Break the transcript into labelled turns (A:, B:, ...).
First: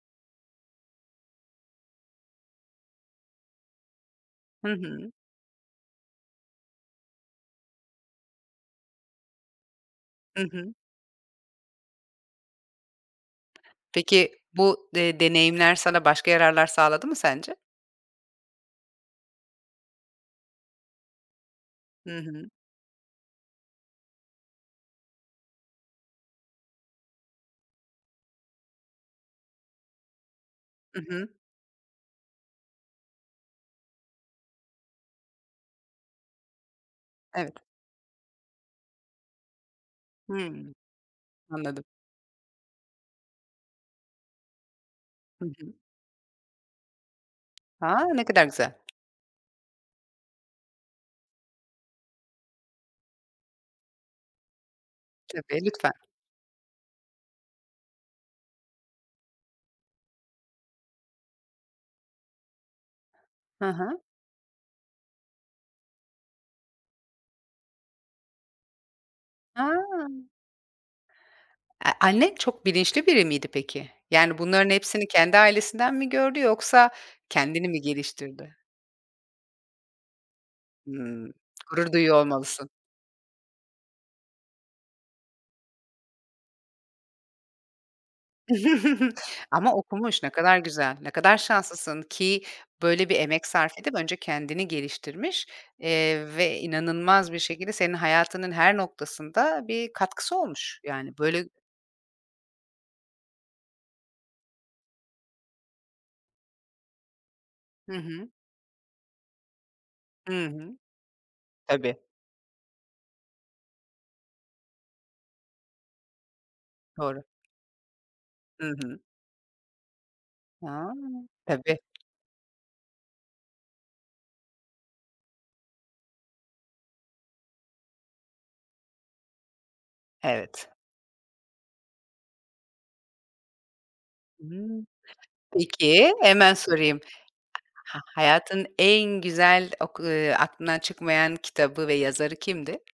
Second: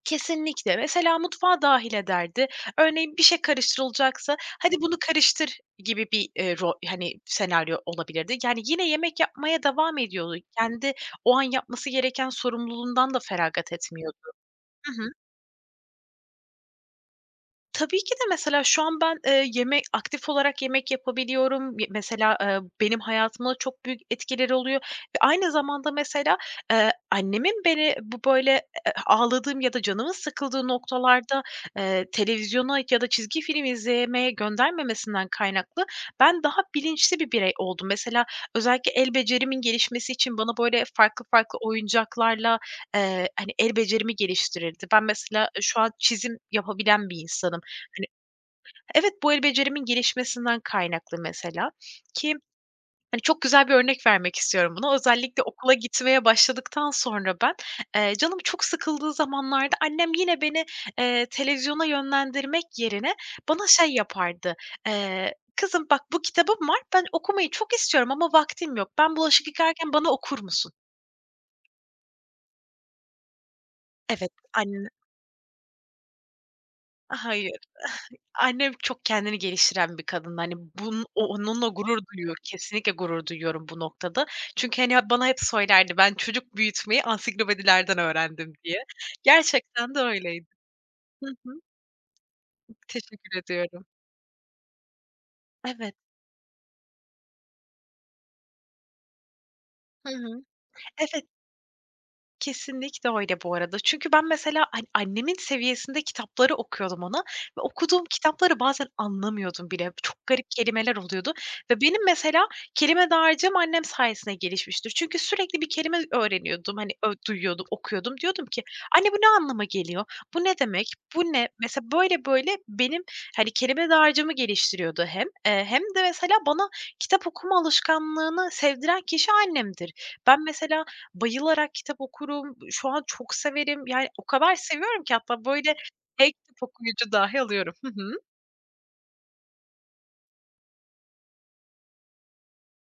A: Kesinlikle. Mesela, mutfağa dâhil ederdi. Örneğin, bir şey karıştırılacaksa
B: Hı
A: "Hadi, bunu
B: hı.
A: karıştır." gibi bir, eee, ro hani, senaryo olabilirdi. Yani, yine yemek yapmaya devam ediyordu.
B: Hı hı.
A: Kendi, o an yapması gereken sorumluluğundan da feragat etmiyordu
B: Peki, bu
A: Hı hı.
B: de deneyimler sana başka yararlar sağladı mı sence?
A: Tabii ki de, mesela, şu an ben, eee, yeme aktif olarak yemek yapabiliyorum. Y
B: Hı
A: mesela,
B: hı.
A: ııı, benim hayatıma çok büyük etkileri oluyor ve aynı zamanda, mesela, eee, annemin beni, bu böyle, eee, ağladığım ya da canımın sıkıldığı
B: I hı.
A: noktalarda, eee, televizyona ya da çizgi film izlemeye göndermemesinden kaynaklı, ben daha bilinçli bir birey
B: Evet.
A: oldum. Mesela, özellikle el becerimin gelişmesi için bana,
B: Hımm,
A: böyle, farklı farklı
B: anladım.
A: oyuncaklarla, eee, hani, el becerimi geliştirirdi. Ben mesela,
B: Hı
A: ııı,
B: hı.
A: şu an çizim yapabilen bir insanım. Hani
B: A, ne kadar güzel.
A: evet, bu, el becerimin gelişmesinden kaynaklı mesela, ki, hani, çok güzel bir örnek vermek istiyorum buna. Özellikle
B: Tabii,
A: okula
B: lütfen.
A: gitmeye başladıktan sonra ben, eee, canım çok sıkıldığı zamanlarda, annem yine beni, eee, televizyona yönlendirmek yerine
B: Hı
A: bana şey
B: hı.
A: yapardı, eee, "Kızım, bak bu kitabım var, ben okumayı çok istiyorum ama vaktim yok. Ben bulaşık
B: A!
A: yıkarken bana okur musun?"
B: Eee, annen çok bilinçli biri miydi, peki?
A: Evet,
B: Yani, bunların
A: ann
B: hepsini kendi ailesinden mi gördü, yoksa
A: A, hayır.
B: kendini mi geliştirdi?
A: Annem, çok kendini geliştiren bir kadındı. Hani, bun o
B: Hımm.
A: onunla
B: Gurur
A: gurur
B: duyuyor
A: duyuyor
B: olmalısın.
A: kesinlikle gurur duyuyorum bu noktada. Çünkü, hani, hep, bana hep söylerdi, "Ben çocuk büyütmeyi ansiklopedilerden öğrendim." diye.
B: Ama
A: Gerçekten de
B: okumuş. Ne
A: öyleydi
B: kadar güzel, ne
A: Hı
B: kadar
A: hı.
B: şanslısın ki, böyle bir
A: Teşekkür
B: emek sarf
A: ediyorum.
B: edip, önce kendini geliştirmiş,
A: Evet.
B: eee, ve inanılmaz bir şekilde senin hayatının her noktasında, bir
A: Hı
B: katkısı
A: hı.
B: olmuş, yani,
A: Evet.
B: böyle
A: Kesinlikle öyle, bu arada. Çünkü ben, mesela, hani, annemin seviyesinde kitapları okuyordum ona ve
B: Hı
A: okuduğum
B: hı.
A: kitapları bazen anlamıyordum bile. Çok
B: Hı
A: garip
B: hı.
A: kelimeler oluyordu ve
B: Tabii.
A: benim, mesela, kelime dağarcığım annem sayesinde gelişmiştir. Çünkü sürekli bir kelime öğreniyordum, hani, ö
B: Doğru.
A: duyuyordum, okuyordum. Diyordum ki:
B: Hı hı.
A: "Anne, bu ne anlama geliyor? Bu ne demek?
B: Ha.
A: Bu ne?"
B: Tabii.
A: Mesela, böyle böyle benim, hani, kelime dağarcığımı geliştiriyordu hem, eee, hem de, mesela, bana kitap okuma alışkanlığını sevdiren kişi annemdir. Ben,
B: Evet.
A: mesela, bayılarak kitap okurum. Iıı, şu an çok severim, yani, o kadar
B: Hımm.
A: seviyorum ki, hatta böyle
B: Peki,
A: tek
B: hemen sorayım:
A: [unintelligible] dahi alıyorum. Hı
B: Ha
A: hı.
B: hayatın en güzel oku ııı, aklından çıkmayan kitabı ve yazarı kimdi?